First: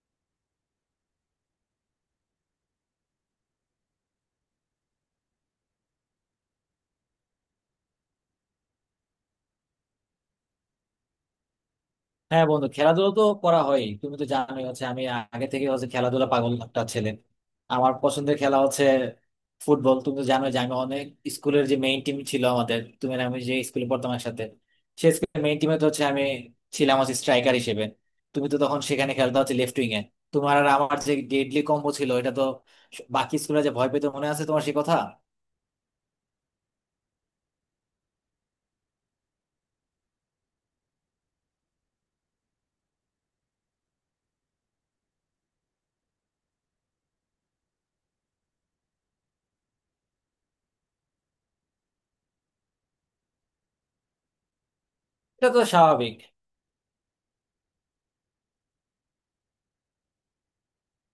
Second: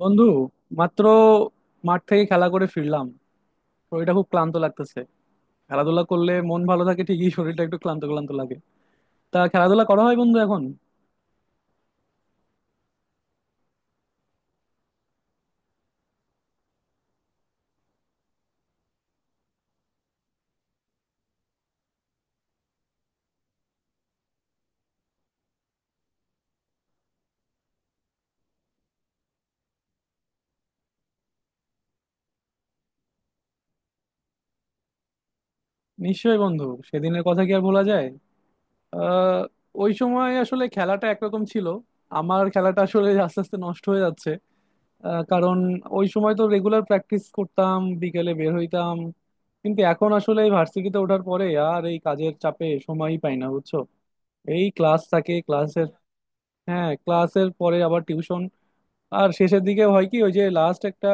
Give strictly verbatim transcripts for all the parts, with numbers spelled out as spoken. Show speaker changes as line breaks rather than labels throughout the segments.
বন্ধু মাত্র মাঠ থেকে খেলা করে ফিরলাম। শরীরটা খুব ক্লান্ত লাগতেছে। খেলাধুলা করলে মন ভালো থাকে ঠিকই, শরীরটা একটু ক্লান্ত ক্লান্ত লাগে। তা খেলাধুলা করা হয় বন্ধু এখন?
হ্যাঁ বন্ধু, খেলাধুলা তো করা হয়। তুমি তো জানোই হচ্ছে আমি আগে থেকে হচ্ছে খেলাধুলা পাগল একটা ছেলে। আমার পছন্দের খেলা হচ্ছে ফুটবল। তুমি তো জানো যে আমি অনেক, স্কুলের যে মেইন টিম ছিল আমাদের, তুমি আর আমি যে স্কুলে পড়তাম একসাথে, সে স্কুলের মেইন টিমে তো হচ্ছে আমি ছিলাম হচ্ছে স্ট্রাইকার হিসেবে। তুমি তো তখন সেখানে খেলতে হচ্ছে লেফট উইং এ। তোমার আর আমার যে ডেডলি কম্বো ছিল এটা তো বাকি স্কুলে যে ভয় পেতে, মনে আছে তোমার সে কথা?
নিশ্চয়ই বন্ধু, সেদিনের কথা কি আর ভোলা যায়? আহ ওই সময় আসলে খেলাটা একরকম ছিল। আমার খেলাটা আসলে আস্তে আস্তে নষ্ট হয়ে যাচ্ছে আহ, কারণ ওই সময় তো রেগুলার প্র্যাকটিস করতাম, বিকেলে বের হইতাম। কিন্তু এখন আসলে এই ভার্সিটিতে ওঠার পরে আর এই কাজের চাপে সময়ই পাই না, বুঝছো? এই ক্লাস,
এটা তো স্বাভাবিক।
হ্যাঁ, ক্লাসের পরে আবার টিউশন। আর শেষের দিকে হয় কি, ওই যে লাস্ট একটা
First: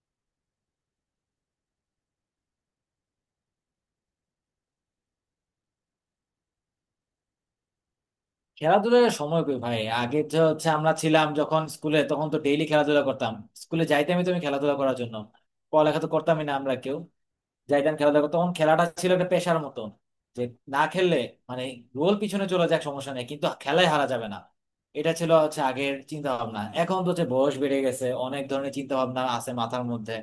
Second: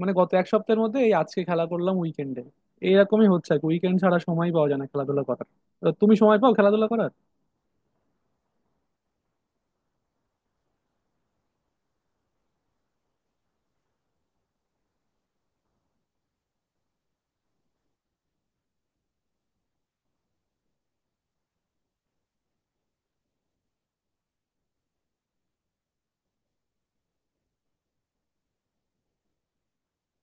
মানে গত এক সপ্তাহের মধ্যে এই আজকে খেলা করলাম উইকেন্ডে। এইরকমই হচ্ছে আর কি। উইকেন্ড ছাড়া সময় পাওয়া যায় না খেলাধুলা করার। তো তুমি সময় পাও খেলাধুলা করার?
খেলাধুলার সময় কই ভাই? আগে তো হচ্ছে আমরা ছিলাম যখন স্কুলে তখন তো ডেইলি খেলাধুলা করতাম। স্কুলে যাইতামই তো আমি খেলাধুলা করার জন্য। পড়ালেখা তো করতামই না আমরা কেউ। যাইতাম খেলাধুলা করতে। তখন খেলাটা ছিল একটা পেশার মতন, যে না খেললে, মানে গোল পিছনে চলে যাক সমস্যা নেই কিন্তু খেলায় হারা যাবে না, এটা ছিল হচ্ছে আগের চিন্তা ভাবনা। এখন তো হচ্ছে বয়স বেড়ে গেছে, অনেক ধরনের চিন্তা ভাবনা আছে মাথার মধ্যে।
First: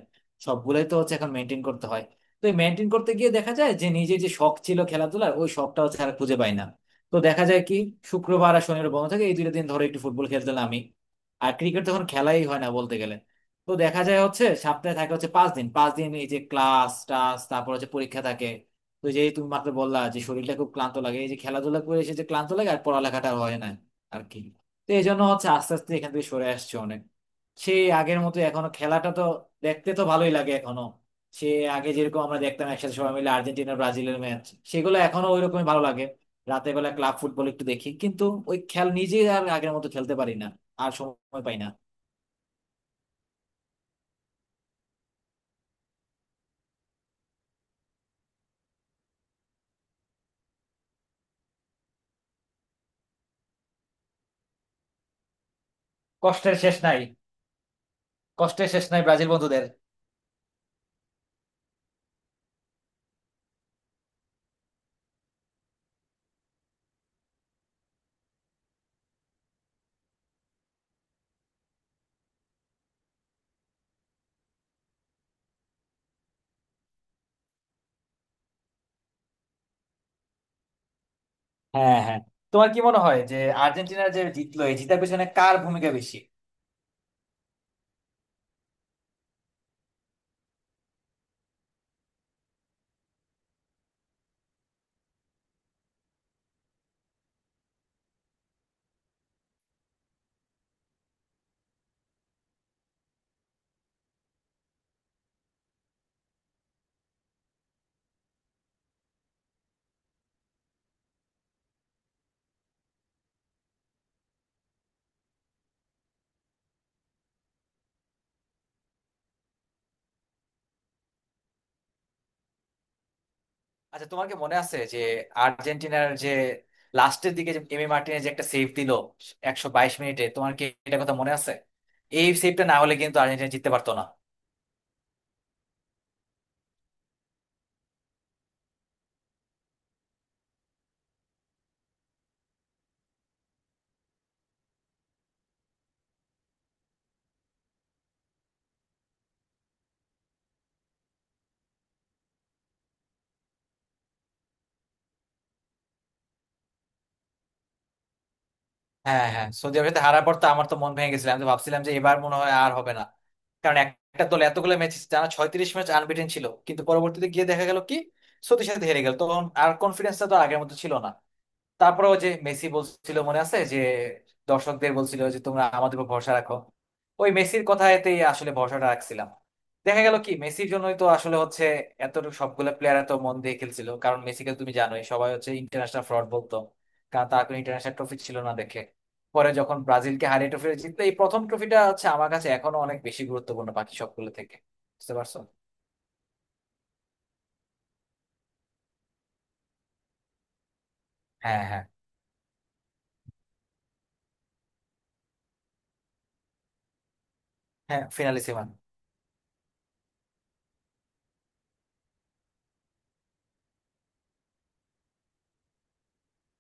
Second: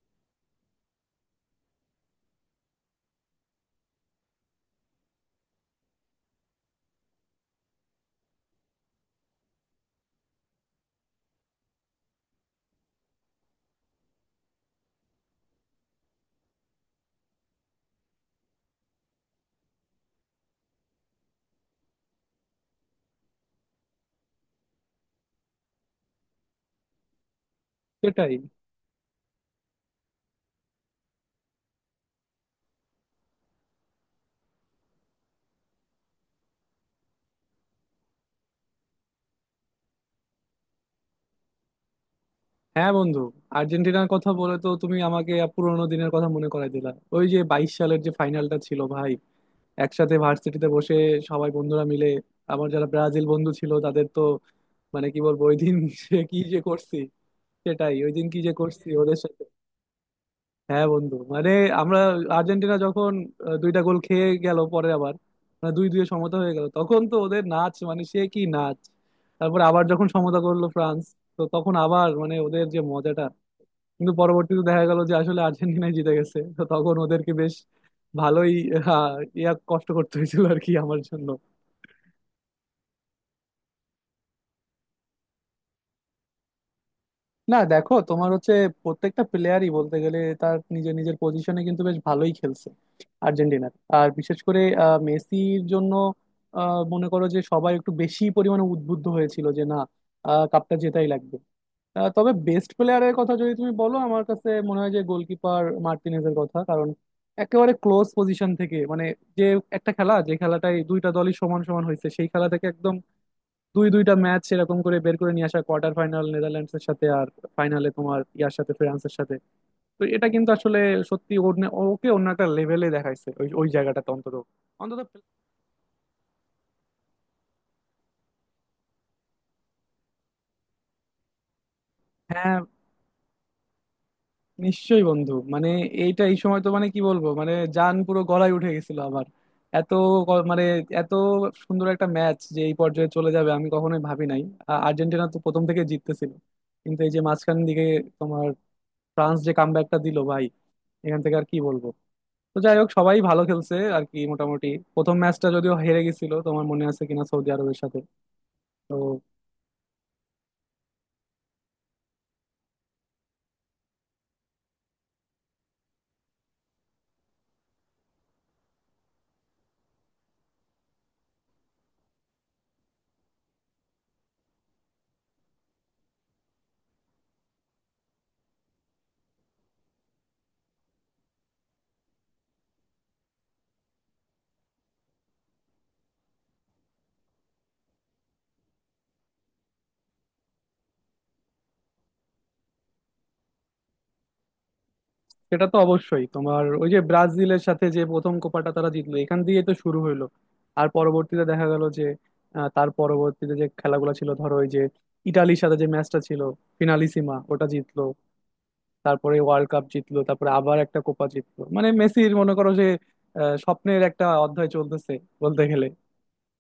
সবগুলোই তো হচ্ছে এখন মেনটেন করতে হয়। তো এই মেনটেন করতে গিয়ে দেখা যায় যে নিজের যে শখ ছিল খেলাধুলার, ওই শখটা হচ্ছে আর খুঁজে পাই না। তো দেখা যায় কি, শুক্রবার আর শনিবার বন্ধ থাকে, এই দুটো দিন ধরে একটু ফুটবল খেলতাম আমি। আর ক্রিকেট তখন খেলাই হয় না বলতে গেলে। তো দেখা যায় হচ্ছে সপ্তাহে থাকে হচ্ছে পাঁচ দিন পাঁচ দিন, এই যে ক্লাস টাস তারপর হচ্ছে পরীক্ষা থাকে। তো যে তুমি মাত্র বললা যে শরীরটা খুব ক্লান্ত লাগে, এই যে খেলাধুলা করে এসে যে ক্লান্ত লাগে আর পড়ালেখাটা হয় না আর কি, তো এই জন্য হচ্ছে আস্তে আস্তে এখান থেকে সরে আসছে অনেক। সেই আগের
সেটাই।
মতো এখনো খেলাটা তো দেখতে তো ভালোই লাগে এখনো। সে আগে যেরকম আমরা দেখতাম একসাথে সবাই মিলে, আর্জেন্টিনা ব্রাজিলের ম্যাচ, সেগুলো এখনো ওই রকমই ভালো লাগে। রাতের বেলা ক্লাব ফুটবল একটু দেখি কিন্তু ওই খেল নিজে আর আগের মতো খেলতে পারি না। আর সময় পাই না।
হ্যাঁ বন্ধু, আর্জেন্টিনার কথা বলে তো তুমি আমাকে পুরোনো দিনের কথা মনে করাই দিলা। ওই যে বাইশ সালের যে ফাইনালটা ছিল ভাই, একসাথে ভার্সিটিতে বসে সবাই বন্ধুরা মিলে। আমার যারা ব্রাজিল বন্ধু ছিল তাদের তো মানে কি বলবো, ওই দিন সে কি
কষ্টের
যে
শেষ
করছি।
নাই।
সেটাই, ওই দিন কি যে
কষ্টের শেষ
করছি
নাই
ওদের
ব্রাজিল
সাথে।
বন্ধুদের।
হ্যাঁ বন্ধু, মানে আমরা আর্জেন্টিনা যখন আহ, দুইটা গোল খেয়ে গেল পরে আবার মানে দুই দুই সমতা হয়ে গেল, তখন তো ওদের নাচ, মানে সে কি নাচ! তারপর আবার যখন সমতা করলো ফ্রান্স, তো তখন আবার মানে ওদের যে মজাটা! কিন্তু পরবর্তীতে দেখা গেল যে আসলে আর্জেন্টিনাই জিতে গেছে, তো তখন ওদেরকে বেশ ভালোই আহ, ইয়া কষ্ট করতে হয়েছিল আর কি আমার জন্য।
হ্যাঁ, হ্যাঁ। তোমার কি মনে হয় যে আর্জেন্টিনার যে জিতলো, এই জিতার পেছনে কার ভূমিকা বেশি?
না দেখো, তোমার হচ্ছে প্রত্যেকটা প্লেয়ারই বলতে গেলে তার নিজের নিজের পজিশনে কিন্তু বেশ ভালোই খেলছে আর্জেন্টিনার। আর বিশেষ করে আহ, মেসির জন্য আহ, মনে করো যে সবাই একটু বেশি পরিমাণে উদ্বুদ্ধ হয়েছিল যে না আহ, কাপটা জেতাই লাগবে। আহ, তবে বেস্ট প্লেয়ারের কথা যদি তুমি বলো, আমার কাছে মনে হয় যে গোলকিপার মার্টিনেজের কথা। কারণ একেবারে ক্লোজ পজিশন থেকে মানে যে একটা খেলা যে খেলাটাই দুইটা দলই সমান সমান হয়েছে, সেই খেলা থেকে একদম দুই দুইটা ম্যাচ এরকম করে বের করে নিয়ে আসা, কোয়ার্টার ফাইনাল নেদারল্যান্ডস এর সাথে আর ফাইনালে তোমার ইয়ার সাথে, ফ্রান্সের সাথে। তো এটা কিন্তু আসলে সত্যি, ওর নে- ওকে অন্য একটা লেভেলে দেখাইছে ওই ওই
আচ্ছা,
জায়গাটাতে
তোমার কি
অন্তত।
মনে আছে যে
অন্তত
আর্জেন্টিনার যে লাস্টের দিকে যে এমি মার্টিনেজ যে একটা সেভ দিল একশো বাইশ মিনিটে, তোমার কি এটা কথা মনে আছে? এই
হ্যাঁ।
সেভটা না হলে কিন্তু আর্জেন্টিনা জিততে পারতো না।
নিশ্চয়ই বন্ধু, মানে এইটা এই সময় তো মানে কি বলবো, মানে জান পুরো গলায় উঠে গেছিল আমার। এত গ- মানে এত সুন্দর একটা ম্যাচ যে এই পর্যায়ে চলে যাবে আমি কখনোই ভাবি নাই। আ- আর্জেন্টিনা তো প্রথম থেকে জিততেছিল, কিন্তু এই যে মাঝখান দিকে তোমার ফ্রান্স যে কামব্যাকটা দিল ভাই, এখান থেকে আর কি বলবো। তো যাই হোক, সবাই ভালো খেলছে আর কি মোটামুটি। প্রথম ম্যাচটা যদিও হেরে গেছিল, তোমার মনে আছে কিনা সৌদি আরবের সাথে? তো
হ্যাঁ, হ্যাঁ, সৌদি আরবের সাথে হারার পর তো আমার তো মন ভেঙে গেছিল। আমি তো ভাবছিলাম যে এবার মনে হয় আর হবে না। কারণ একটা দল এতগুলো ম্যাচ টানা, ছয়ত্রিশ ম্যাচ আনবিটেন ছিল, কিন্তু পরবর্তীতে গিয়ে দেখা গেল কি সৌদির সাথে হেরে গেল, তখন আর কনফিডেন্সটা তো আগের মতো ছিল না। তারপরে ওই যে মেসি বলছিল মনে আছে যে দর্শকদের বলছিল যে তোমরা আমাদের উপর ভরসা রাখো, ওই মেসির কথাতেই আসলে ভরসাটা রাখছিলাম। দেখা গেল কি মেসির জন্যই তো আসলে হচ্ছে এতটুকু, সবগুলো প্লেয়ার এত মন দিয়ে খেলছিল। কারণ মেসিকে তুমি জানোই, সবাই হচ্ছে ইন্টারন্যাশনাল ফ্রড বলতো, কারণ তার কোনো ইন্টারন্যাশনাল ট্রফি ছিল না দেখে। পরে যখন ব্রাজিলকে হারিয়ে ট্রফি জিতলো, এই প্রথম ট্রফিটা হচ্ছে আমার কাছে এখনো অনেক বেশি গুরুত্বপূর্ণ বাকি সবগুলো থেকে। বুঝতে পারছো?
সেটা তো অবশ্যই, তোমার ওই যে ব্রাজিলের সাথে যে প্রথম কোপাটা তারা জিতলো এখান দিয়ে তো শুরু হইলো। আর পরবর্তীতে
হ্যাঁ,
দেখা গেল
হ্যাঁ।
যে আহ, তার পরবর্তীতে যে খেলাগুলো ছিল, ধরো ওই যে ইটালির সাথে যে ম্যাচটা ছিল ফিনালিসিমা, ওটা জিতলো।
হ্যাঁ, ফিনালি সেভেন।
তারপরে ওয়ার্ল্ড কাপ জিতলো, তারপরে আবার একটা কোপা জিতলো মানে মেসির মনে করো যে আহ, স্বপ্নের একটা অধ্যায় চলতেছে বলতে গেলে।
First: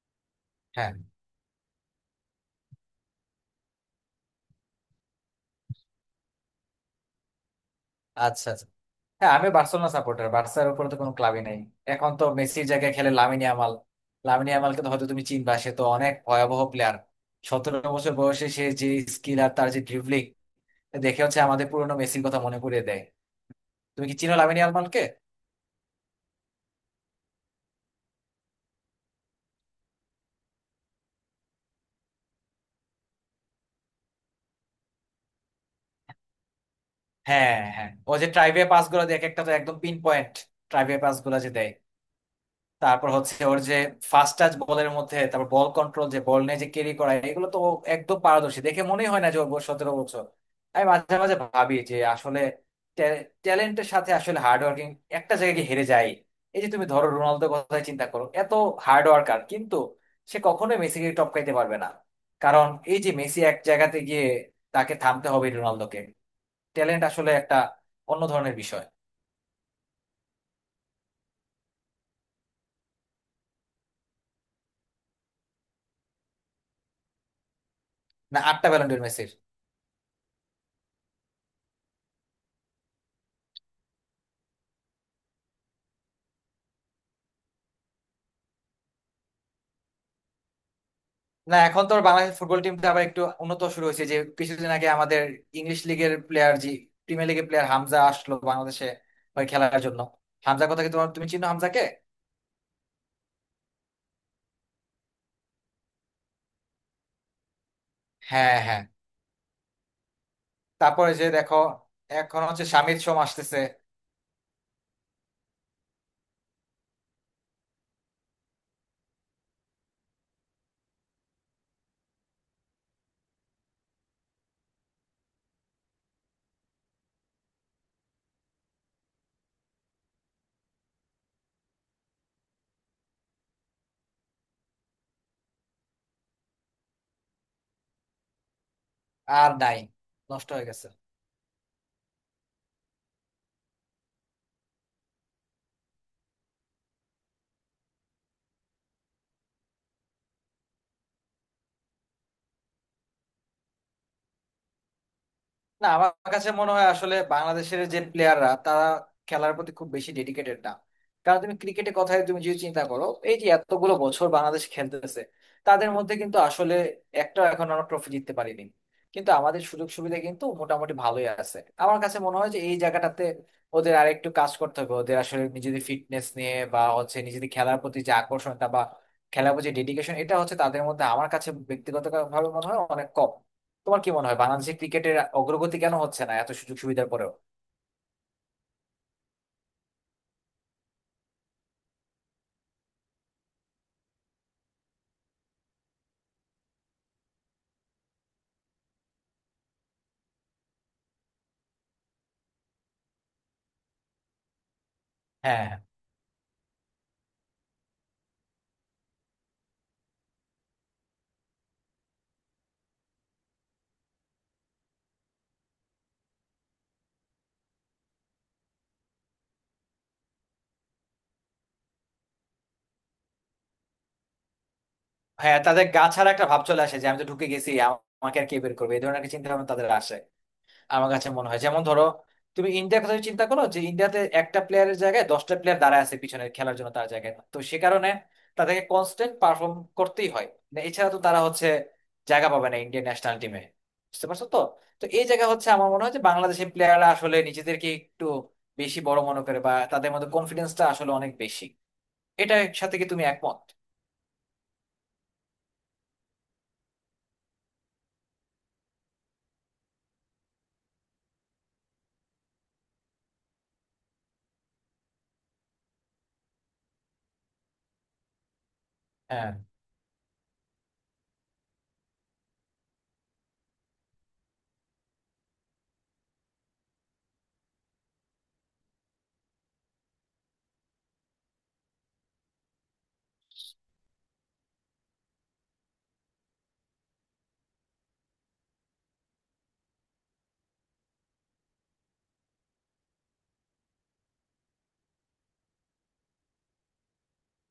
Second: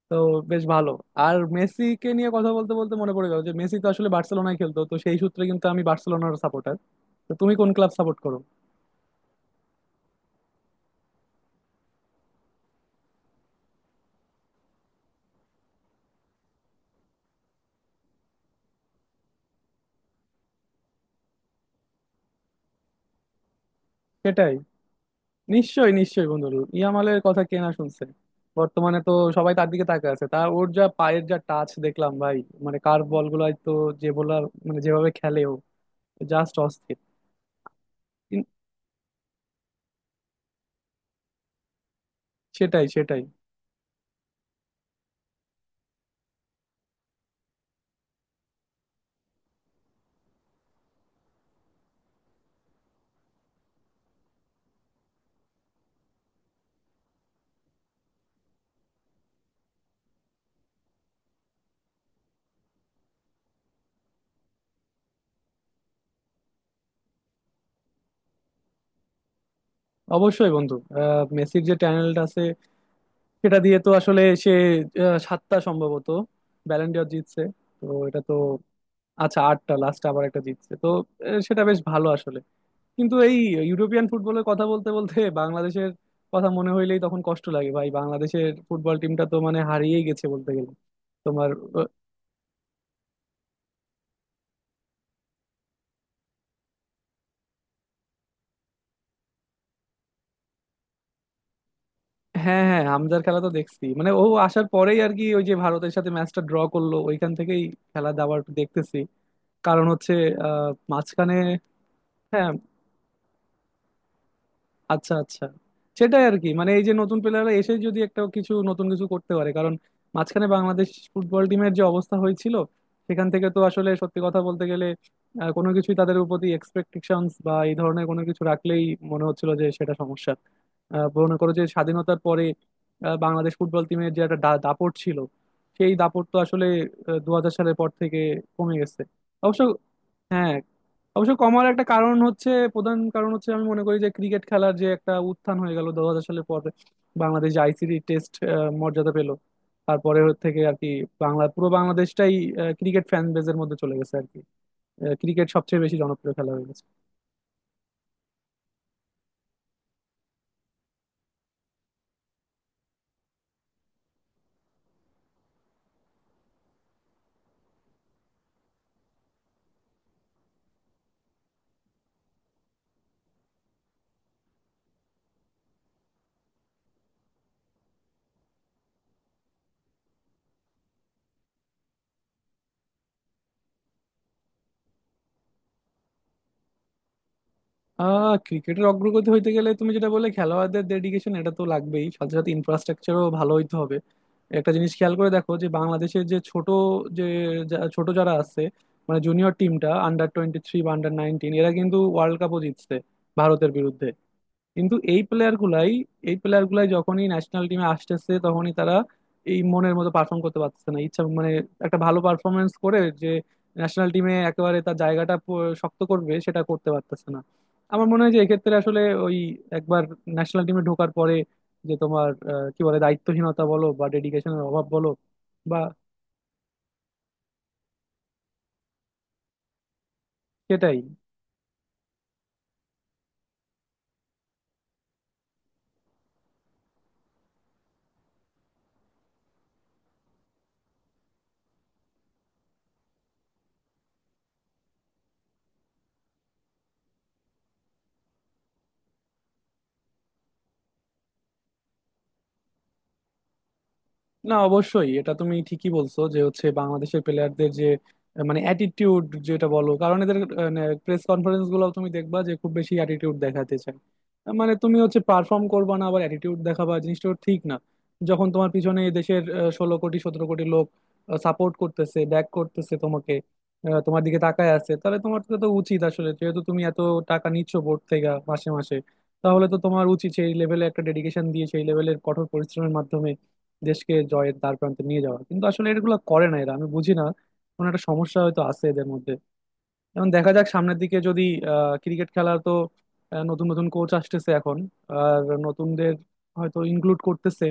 তো বেশ ভালো।
হ্যাঁ।
আর মেসিকে নিয়ে কথা বলতে বলতে মনে পড়ে গেল যে মেসি তো আসলে বার্সেলোনায় খেলতো, তো সেই সূত্রে কিন্তু আমি বার্সেলোনার সাপোর্টার। তো তুমি কোন ক্লাব সাপোর্ট করো?
আচ্ছা, আচ্ছা। হ্যাঁ, আমি বার্সেলোনা সাপোর্টার। বার্সার উপরে তো কোনো ক্লাবই নাই। এখন তো মেসির জায়গায় খেলে লামিনে আমাল। লামিনে আমালকে তো হয়তো তুমি চিনবা, সে তো অনেক ভয়াবহ প্লেয়ার। সতেরো বছর বয়সে সে যে স্কিল আর তার যে ড্রিবলিং, দেখে হচ্ছে আমাদের পুরোনো মেসির কথা মনে করিয়ে দেয়। তুমি কি চিনো
সেটাই।
লামিনে আমালকে?
নিশ্চয়ই নিশ্চয়ই বন্ধু, ইয়ামালের কথা কে না শুনছে? বর্তমানে তো সবাই তার দিকে তাকিয়ে আছে। তা ওর যা পায়ের যা টাচ দেখলাম ভাই, মানে কার্ভ বল গুলাই তো যে বোলার মানে যেভাবে খেলে ও, জাস্ট অস্থির।
হ্যাঁ, হ্যাঁ, ও যে
কিন-
ট্রাইভে পাস গুলো দেয় এক একটা তো একদম পিন পয়েন্ট। ট্রাইভে পাস গুলো যে দেয়,
সেটাই
তারপর
সেটাই
হচ্ছে ওর যে ফাস্ট টাচ বলের মধ্যে, তারপর বল কন্ট্রোল, যে বল নিয়ে যে ক্যারি করা, এগুলো তো ও একদম পারদর্শী। দেখে মনেই হয় না যে ওর বয়স সতেরো বছর। আমি মাঝে মাঝে ভাবি যে আসলে ট্যালেন্টের সাথে আসলে হার্ড ওয়ার্কিং একটা জায়গায় গিয়ে হেরে যায়। এই যে তুমি ধরো রোনালদোর কথাই চিন্তা করো, এত হার্ড ওয়ার্কার কিন্তু সে কখনোই মেসিকে টপকাইতে পারবে না। কারণ এই যে মেসি এক জায়গাতে গিয়ে, তাকে থামতে হবে রোনালদোকে। ট্যালেন্ট আসলে একটা অন্য ধরনের বিষয়।
অবশ্যই বন্ধু, আহ, মেসির যে ট্যালেন্ট আছে সেটা দিয়ে তো আসলে সে আহ, সাতটা সম্ভবত ব্যালেন্ডিয়র জিতছে। তো এটা তো
না, আটটা ব্যালন্ডোর মেসি।
আচ্ছা আটটা, লাস্ট আবার একটা জিতছে তো। আহ, সেটা বেশ ভালো আসলে। কিন্তু এই ইউরোপিয়ান ফুটবলের কথা বলতে বলতে বাংলাদেশের কথা মনে হইলেই তখন কষ্ট লাগে ভাই, বাংলাদেশের ফুটবল টিমটা তো মানে হারিয়েই গেছে বলতে গেলে। তোমার
না, এখন
আহ,
তো বাংলাদেশ ফুটবল টিমটা আবার একটু উন্নত শুরু হয়েছে। যে কিছুদিন আগে আমাদের ইংলিশ লিগের প্লেয়ার জি, প্রিমিয়ার লিগের প্লেয়ার হামজা আসলো বাংলাদেশে ওই খেলার জন্য। হামজার কথা কি, তোমার, তুমি চিনো হামজাকে?
হ্যাঁ হ্যাঁ, হামজার খেলা তো দেখছি মানে ও আসার পরেই আর কি, ওই যে ভারতের সাথে ম্যাচটা ড্র করলো ওইখান থেকেই খেলা দাবার একটু
হ্যাঁ, হ্যাঁ।
দেখতেছি। কারণ হচ্ছে আহ
তারপরে যে
মাঝখানে
দেখো, এখন
হ্যাঁ,
হচ্ছে শামির সোম আসতেছে।
আচ্ছা আচ্ছা। সেটাই আর কি, মানে এই যে নতুন প্লেয়াররা এসে যদি একটা কিছু নতুন কিছু করতে পারে, কারণ মাঝখানে বাংলাদেশ ফুটবল টিমের যে অবস্থা হয়েছিল সেখান থেকে তো আসলে সত্যি কথা বলতে গেলে আহ, কোনো কিছুই তাদের প্রতি এক্সপেকটেশনস বা এই ধরনের কোনো কিছু রাখলেই মনে হচ্ছিল যে সেটা সমস্যা। আহ, মনে করো যে স্বাধীনতার পরে আহ, বাংলাদেশ ফুটবল টিমের যে একটা দা- দাপট ছিল, সেই দাপট তো আসলে দু হাজার সালের পর থেকে কমে গেছে
আর
অবশ্য।
নাই। নষ্ট
হ্যাঁ,
হয়ে গেছে।
অবশ্য কমার একটা কারণ হচ্ছে, প্রধান কারণ হচ্ছে আমি মনে করি যে ক্রিকেট খেলার যে একটা উত্থান হয়ে গেল দু হাজার সালের পরে। বাংলাদেশ আইসিসি টেস্ট মর্যাদা পেল, তারপরে থেকে আর কি বাংলা পুরো বাংলাদেশটাই ক্রিকেট ফ্যান বেজের মধ্যে চলে গেছে আর কি। ক্রিকেট সবচেয়ে
না,
বেশি
আমার
জনপ্রিয়
কাছে
খেলা হয়ে
মনে
গেছে।
হয় আসলে বাংলাদেশের যে প্লেয়াররা তারা খেলার প্রতি খুব বেশি ডেডিকেটেড না। কারণ তুমি ক্রিকেটের কথাই তুমি যদি চিন্তা করো, এই যে এতগুলো বছর বাংলাদেশ খেলতেছে, তাদের মধ্যে কিন্তু আসলে একটা, এখন আমরা ট্রফি জিততে পারিনি। কিন্তু আমাদের সুযোগ সুবিধা কিন্তু মোটামুটি ভালোই আছে। আমার কাছে মনে হয় যে এই জায়গাটাতে ওদের আরেকটু কাজ করতে হবে। ওদের আসলে নিজেদের ফিটনেস নিয়ে বা হচ্ছে নিজেদের খেলার প্রতি যে আকর্ষণটা বা খেলার প্রতি ডেডিকেশন, এটা হচ্ছে তাদের মধ্যে আমার কাছে ব্যক্তিগতভাবে মনে হয় অনেক কম। তোমার কি মনে হয় বাংলাদেশে ক্রিকেটের অগ্রগতি কেন হচ্ছে না এত সুযোগ সুবিধার পরেও?
আহ ক্রিকেটের অগ্রগতি হইতে গেলে তুমি যেটা বলে খেলোয়াড়দের ডেডিকেশন, এটা তো লাগবেই, সাথে সাথে ইনফ্রাস্ট্রাকচারও ভালো হইতে হবে। একটা জিনিস খেয়াল করে দেখো যে বাংলাদেশের যে ছোট যে যা- ছোট যারা আছে মানে জুনিয়র টিমটা, আন্ডার টোয়েন্টি থ্রি বা আন্ডার নাইনটিন, এরা কিন্তু ওয়ার্ল্ড কাপও জিতছে ভারতের বিরুদ্ধে। কিন্তু এই প্লেয়ার
হ্যাঁ,
গুলাই এই প্লেয়ার গুলাই যখনই ন্যাশনাল টিমে আসতেছে তখনই তারা এই মনের মতো পারফর্ম করতে পারতেছে না। ইচ্ছা মানে একটা ভালো পারফরমেন্স করে যে ন্যাশনাল টিমে একেবারে তার জায়গাটা প- শক্ত করবে সেটা করতে পারতেছে না। আমার মনে হয় যে এক্ষেত্রে আসলে ওই একবার ন্যাশনাল টিমে ঢোকার পরে যে তোমার আহ, কি বলে দায়িত্বহীনতা বলো বা ডেডিকেশনের অভাব বলো
হ্যাঁ,
বা
তাদের গা ছাড়া একটা ভাব চলে আসে যে আমি তো ঢুকে গেছি, আমাকে আর কে বের করবে, এই ধরনের একটা চিন্তা ভাবনা তাদের আসে।
সেটাই।
আমার কাছে মনে হয় যেমন ধরো, তুমি ইন্ডিয়ার কথা চিন্তা করো যে ইন্ডিয়াতে একটা প্লেয়ারের জায়গায় দশটা প্লেয়ার দাঁড়ায় আছে পিছনে খেলার জন্য তার জায়গায়, তো সে কারণে তাদেরকে কনস্ট্যান্ট পারফর্ম করতেই হয়। না, এছাড়া তো তারা হচ্ছে জায়গা পাবে না ইন্ডিয়ান ন্যাশনাল টিমে। বুঝতে পারছো তো? তো এই জায়গা হচ্ছে আমার মনে হয় যে বাংলাদেশের প্লেয়াররা আসলে নিজেদেরকে একটু বেশি বড় মনে করে, বা তাদের মধ্যে কনফিডেন্সটা আসলে অনেক বেশি। এটার সাথে কি তুমি একমত?
না অবশ্যই, এটা তুমি ঠিকই বলছো যে হচ্ছে বাংলাদেশের প্লেয়ারদের যে আহ, মানে অ্যাটিটিউড যেটা বলো, কারণ এদের প্রেস কনফারেন্স গুলো তুমি দেখবা যে খুব বেশি অ্যাটিটিউড দেখাতে চায়। আহ, মানে তুমি হচ্ছে পারফর্ম করবা না আবার অ্যাটিটিউড দেখাবা, জিনিসটা ঠিক না। যখন তোমার পিছনে দেশের
হ্যাঁ,
ষোলো কোটি সতেরো কোটি লোক সাপোর্ট করতেছে, ব্যাক করতেছে তোমাকে, আহ, তোমার দিকে তাকায় আছে, তাহলে তোমার তো তো উচিত আসলে যেহেতু তুমি এত টাকা নিচ্ছ বোর্ড থেকে মাসে মাসে, তাহলে তো তোমার উচিত সেই লেভেলে একটা ডেডিকেশন দিয়ে সেই লেভেলের কঠোর পরিশ্রমের মাধ্যমে দেশকে জয়ের দ্বার প্রান্তে নিয়ে যাওয়া। কিন্তু আসলে এগুলো করে না এরা, আমি বুঝি না। কোনো একটা সমস্যা হয়তো আছে এদের মধ্যে। এখন দেখা যাক সামনের দিকে যদি আহ ক্রিকেট খেলা তো আহ, নতুন নতুন কোচ আসতেছে এখন, আর নতুনদের হয়তো ইনক্লুড করতেছে।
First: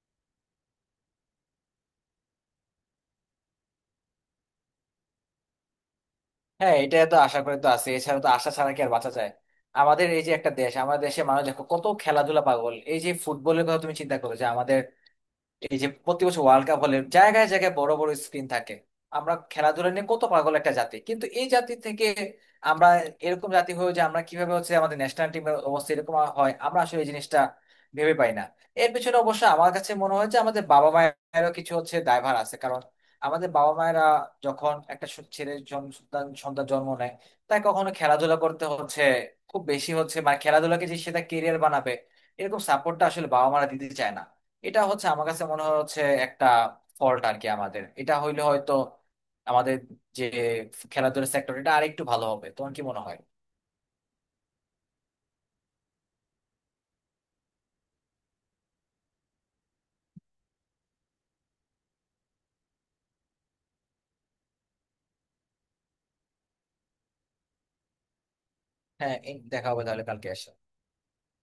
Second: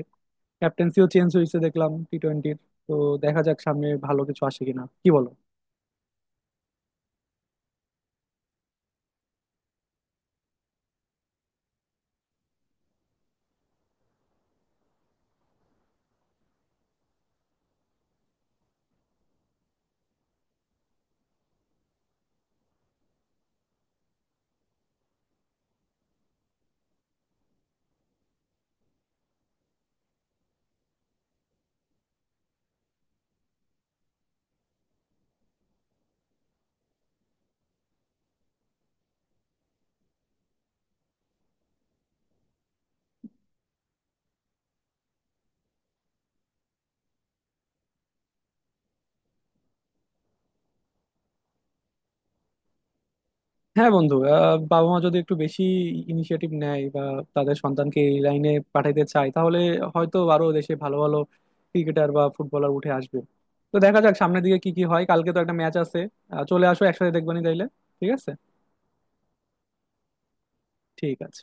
ক্যাপ্টেন্সিও চেঞ্জ হয়েছে দেখলাম টি টোয়েন্টির। তো দেখা যাক সামনে ভালো কিছু আসে কিনা, কি বলো?
হ্যাঁ, এটা তো আশা করে তো আছে, এছাড়া তো আশা ছাড়া কি আর বাঁচা যায়? আমাদের এই যে একটা দেশ, আমাদের দেশে মানুষ দেখো কত খেলাধুলা পাগল। এই যে ফুটবলের কথা তুমি চিন্তা করো যে আমাদের, এই যে প্রতি বছর ওয়ার্ল্ড কাপ হলে জায়গায় জায়গায় বড় বড় স্ক্রিন থাকে। আমরা খেলাধুলা নিয়ে কত পাগল একটা জাতি। কিন্তু এই জাতি থেকে আমরা, এরকম জাতি হয়ে যে আমরা, কিভাবে হচ্ছে আমাদের ন্যাশনাল টিমের অবস্থা এরকম হয়, আমরা আসলে এই জিনিসটা ভেবে পাই না। এর পিছনে অবশ্য আমার কাছে মনে হয় যে আমাদের বাবা মায়েরও কিছু হচ্ছে দায়ভার আছে। কারণ আমাদের বাবা মায়েরা যখন একটা সু- ছেলে, জন- সন্তান সন্তান জন্ম নেয়, তাই কখনো খেলাধুলা করতে হচ্ছে খুব বেশি হচ্ছে, মানে খেলাধুলাকে যে সেটা কেরিয়ার বানাবে এরকম সাপোর্টটা আসলে বাবা মারা দিতে চায় না। এটা হচ্ছে আমার কাছে মনে হয় হচ্ছে একটা ফল্ট আর কি আমাদের। এটা হইলে হয়তো আমাদের যে খেলাধুলার সেক্টর, এটা আরেকটু ভালো হবে। তোমার কি মনে হয়?
হ্যাঁ বন্ধু, আহ, বাবা মা যদি একটু বেশি ইনিশিয়েটিভ নেয় বা তাদের সন্তানকে এই লাইনে পাঠাতে চায়, তাহলে হয়তো আরো দেশে ভালো ভালো ক্রিকেটার বা ফুটবলার উঠে আসবে। তো দেখা যাক সামনের দিকে কি কি হয়, কালকে তো একটা ম্যাচ আছে। আহ, চলে আসো একসাথে দেখবানি তাইলে। ঠিক আছে।
হ্যাঁ, এই দেখা হবে তাহলে কালকে এসে।
ঠিক আছে।